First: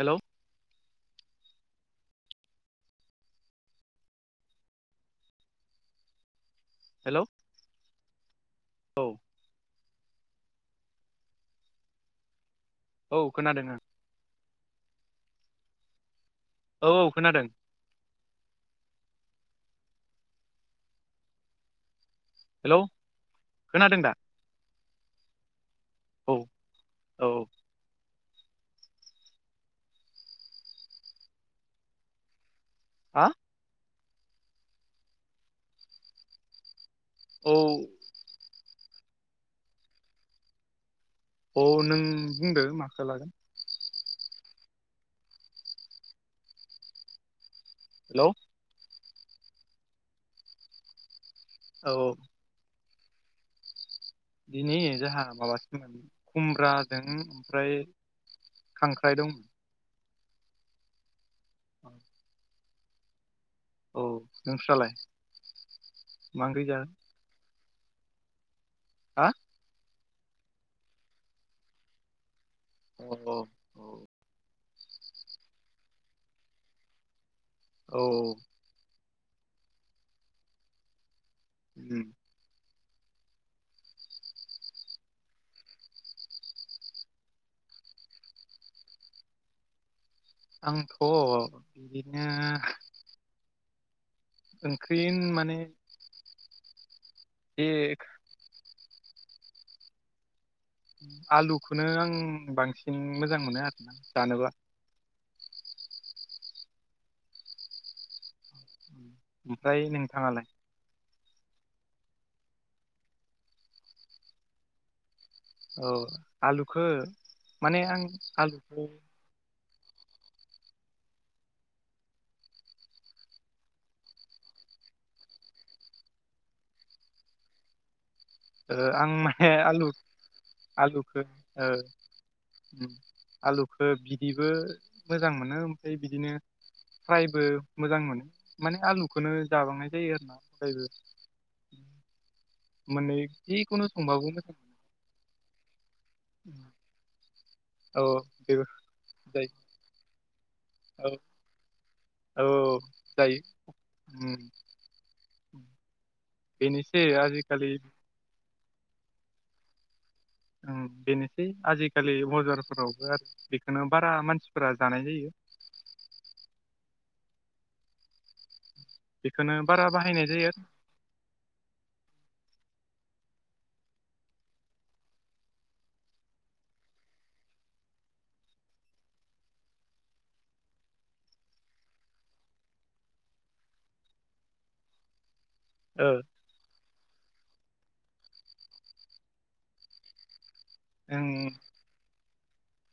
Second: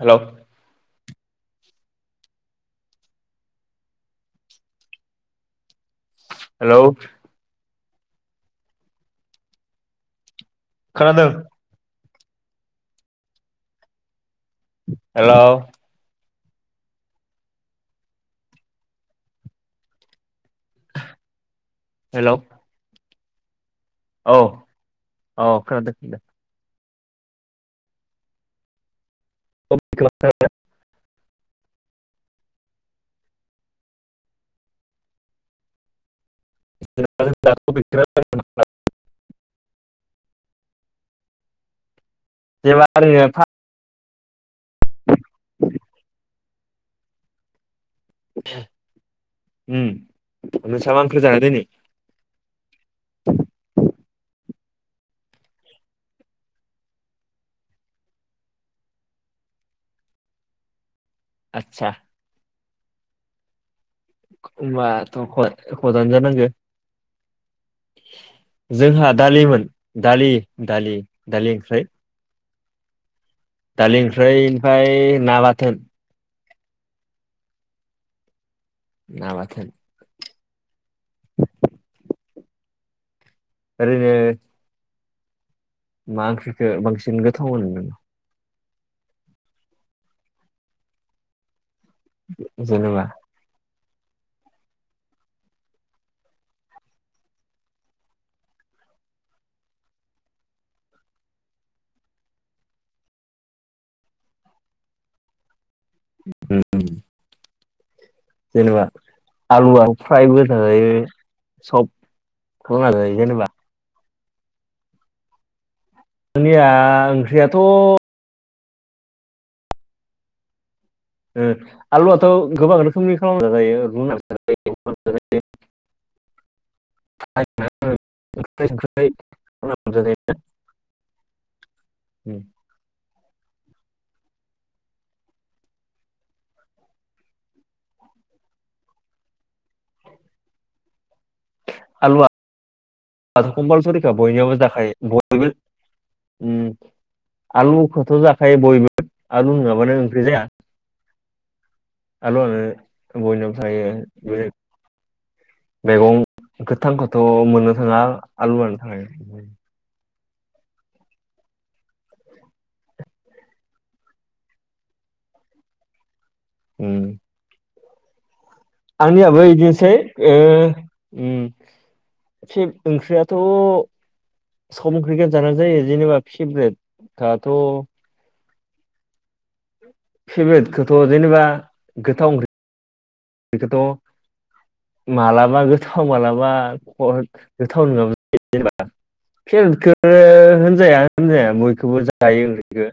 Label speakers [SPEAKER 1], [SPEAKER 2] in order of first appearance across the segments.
[SPEAKER 1] Hello hello
[SPEAKER 2] औ।
[SPEAKER 1] खोनादों।
[SPEAKER 2] औ खोनादों।
[SPEAKER 1] हेलौ
[SPEAKER 2] औ औ खोनादों।
[SPEAKER 1] हेलौ
[SPEAKER 2] खोनादों दा
[SPEAKER 1] औ औ खोनादों [unintelligible]
[SPEAKER 2] औ औ।
[SPEAKER 1] [unintelligible]
[SPEAKER 2] हा? औ
[SPEAKER 1] [unintelligible]
[SPEAKER 2] औ नों बुंदो
[SPEAKER 1] जेनेबा
[SPEAKER 2] माखो
[SPEAKER 1] ओरैनो
[SPEAKER 2] लागोन।
[SPEAKER 1] फा
[SPEAKER 2] हेलौ
[SPEAKER 1] उम
[SPEAKER 2] औ
[SPEAKER 1] [unintelligible] [unintelligible]
[SPEAKER 2] दिनै जाहा माबासोमोन खुमब्राजों ओमफ्राय खांख्राइ दं।
[SPEAKER 1] आतसा
[SPEAKER 2] औ नोंस्रालाय
[SPEAKER 1] ओमबाथ' खद खदानो
[SPEAKER 2] मा
[SPEAKER 1] जानांगो।
[SPEAKER 2] ओंख्रि जागोन
[SPEAKER 1] जोंहा
[SPEAKER 2] हा
[SPEAKER 1] दालिमोन। दालि दालि दालि ओंख्रै।
[SPEAKER 2] अ औ
[SPEAKER 1] दालि ओंख्रै ओमफाय ना बाथोन।
[SPEAKER 2] औ।
[SPEAKER 1] ना बाथोन।
[SPEAKER 2] उम।
[SPEAKER 1] ओरैनो मा ओंख्रिखो बांसिन गोथाव मोनो नोङो?
[SPEAKER 2] आंथ' बिदिनो
[SPEAKER 1] नों जेनेबा
[SPEAKER 2] ओंख्रि माने एक आलुखोनो आं बांसिन मोजां मोनो आरो ना जानोबा।
[SPEAKER 1] होम। जेनेबा
[SPEAKER 2] ओमफ्राय
[SPEAKER 1] आलुवा फ्रायबो
[SPEAKER 2] नोंथाङालाय
[SPEAKER 1] जाजायो। सब [unintelligible] जायो जेनेबा
[SPEAKER 2] औ
[SPEAKER 1] जोंनिया
[SPEAKER 2] आलुखो
[SPEAKER 1] ओंख्रियाथ'
[SPEAKER 2] माने
[SPEAKER 1] ओ
[SPEAKER 2] आं आलुखो
[SPEAKER 1] ओ आलुवाथ' गोबां रोखोमनि खामना जाजायो [unintelligible] [unintelligible]
[SPEAKER 2] आलुखो ओ उम। आलुखो बिदिबो मोजां मोनो ओमफाय बिदिनो फ्रायबो मोजां मोनो। माने आलुखोनो जाबांनाय जायो आरो ना फ्रायबो।
[SPEAKER 1] आलुवा
[SPEAKER 2] मोननै जिखुनु
[SPEAKER 1] [inaudible]
[SPEAKER 2] संबाबो मोजां
[SPEAKER 1] बयनियावबो जाखायो बयबो
[SPEAKER 2] मोनो।
[SPEAKER 1] ओम
[SPEAKER 2] औ
[SPEAKER 1] आलुखौथ'
[SPEAKER 2] बेबो
[SPEAKER 1] जाखायो बयबो
[SPEAKER 2] जायो
[SPEAKER 1] आलु नङाबानो ओंख्रि जाया।
[SPEAKER 2] औ
[SPEAKER 1] आलु
[SPEAKER 2] औ
[SPEAKER 1] आङो
[SPEAKER 2] जायो
[SPEAKER 1] बयनावबो थायो।
[SPEAKER 2] उम
[SPEAKER 1] बे मैगं
[SPEAKER 2] बेनोसै
[SPEAKER 1] गोथांखौथ'
[SPEAKER 2] आजिखालि
[SPEAKER 1] मोननो थाङा आलुवानो थाङो।
[SPEAKER 2] ओम बेनोसै। आजिखालि बजारफोरावबो आरो बेखोनो बारा मानसिफोरा जानाय जायो।
[SPEAKER 1] [inaudible] उम। आंनियाबो
[SPEAKER 2] बेखौनो
[SPEAKER 1] इदिनोसै
[SPEAKER 2] बारा बाहायनाय
[SPEAKER 1] ओ
[SPEAKER 2] जायो
[SPEAKER 1] ओम फेब ओंख्रियाथ' सम क्रिकै जानानै जायो जेनेबा फेभ्रेट दाथ' फेभ्रेट खोथ' जेनेबा गोथाव ओंख्रि बेखोथ' मालाबा गोथाव
[SPEAKER 2] आरो
[SPEAKER 1] मालाबा [unintelligible] गोथाव [unintelligible] जाया
[SPEAKER 2] ओ
[SPEAKER 1] होनजाया बयखौबो जायो ओंख्रैखो।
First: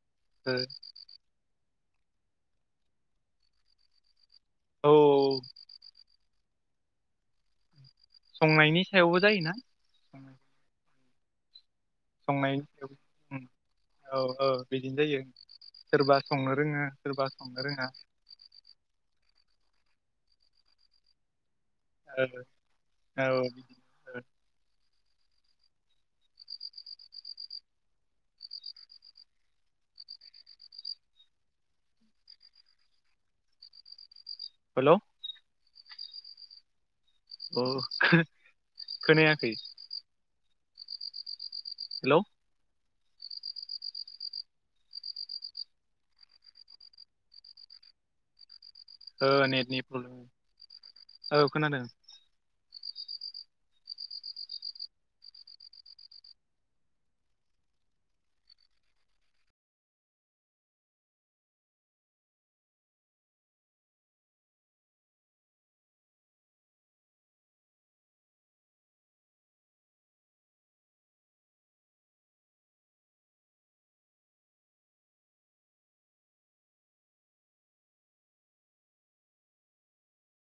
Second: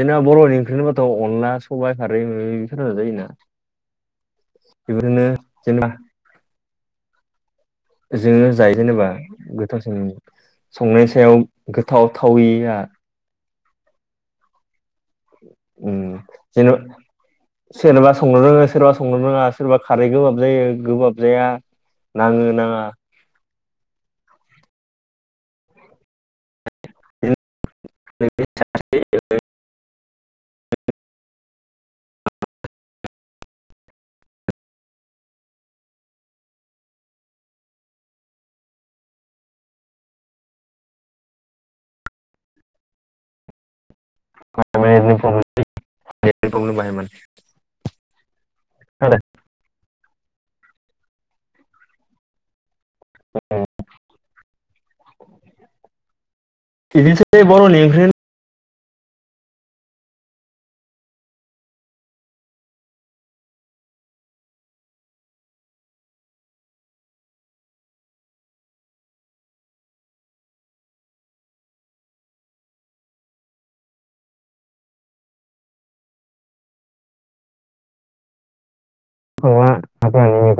[SPEAKER 1] जोंना
[SPEAKER 2] जों
[SPEAKER 1] बर'नि ओंख्रि होनबाथ' अनला, सबाय खारै [unintelligible] फोरानो जायो ना।
[SPEAKER 2] औ
[SPEAKER 1] [unintelligible] जेनेबा जोङो जायो
[SPEAKER 2] संनायनि
[SPEAKER 1] जेनेबा
[SPEAKER 2] सायावबो जायोना
[SPEAKER 1] गोथावसिन मोनो। संनायनि सायाव गोथाव
[SPEAKER 2] संनायनि
[SPEAKER 1] थावैया
[SPEAKER 2] सायाव औ औ बिदिनो जायो
[SPEAKER 1] उम
[SPEAKER 2] सोरबा संनो
[SPEAKER 1] जेनेबा
[SPEAKER 2] रोङो सोरबा संनो रोङा
[SPEAKER 1] सोरबा संनो रोङो सोरबा संनो रोङा सोरबा खारै गोबाब जायो गोबाब जाया नाङो नाङा
[SPEAKER 2] [inaudible] औ ओ
[SPEAKER 1] [unintelligible] [unintelligible]
[SPEAKER 2] हेलौ औ खो खोनायाखै हेलौ
[SPEAKER 1] मानि [unintelligible] बाहाय माने
[SPEAKER 2] औ नेटनि प्रब्लेम औ खोनादों
[SPEAKER 1] इदि बर' ने ओंख्रिहोन अ आ [unintelligible]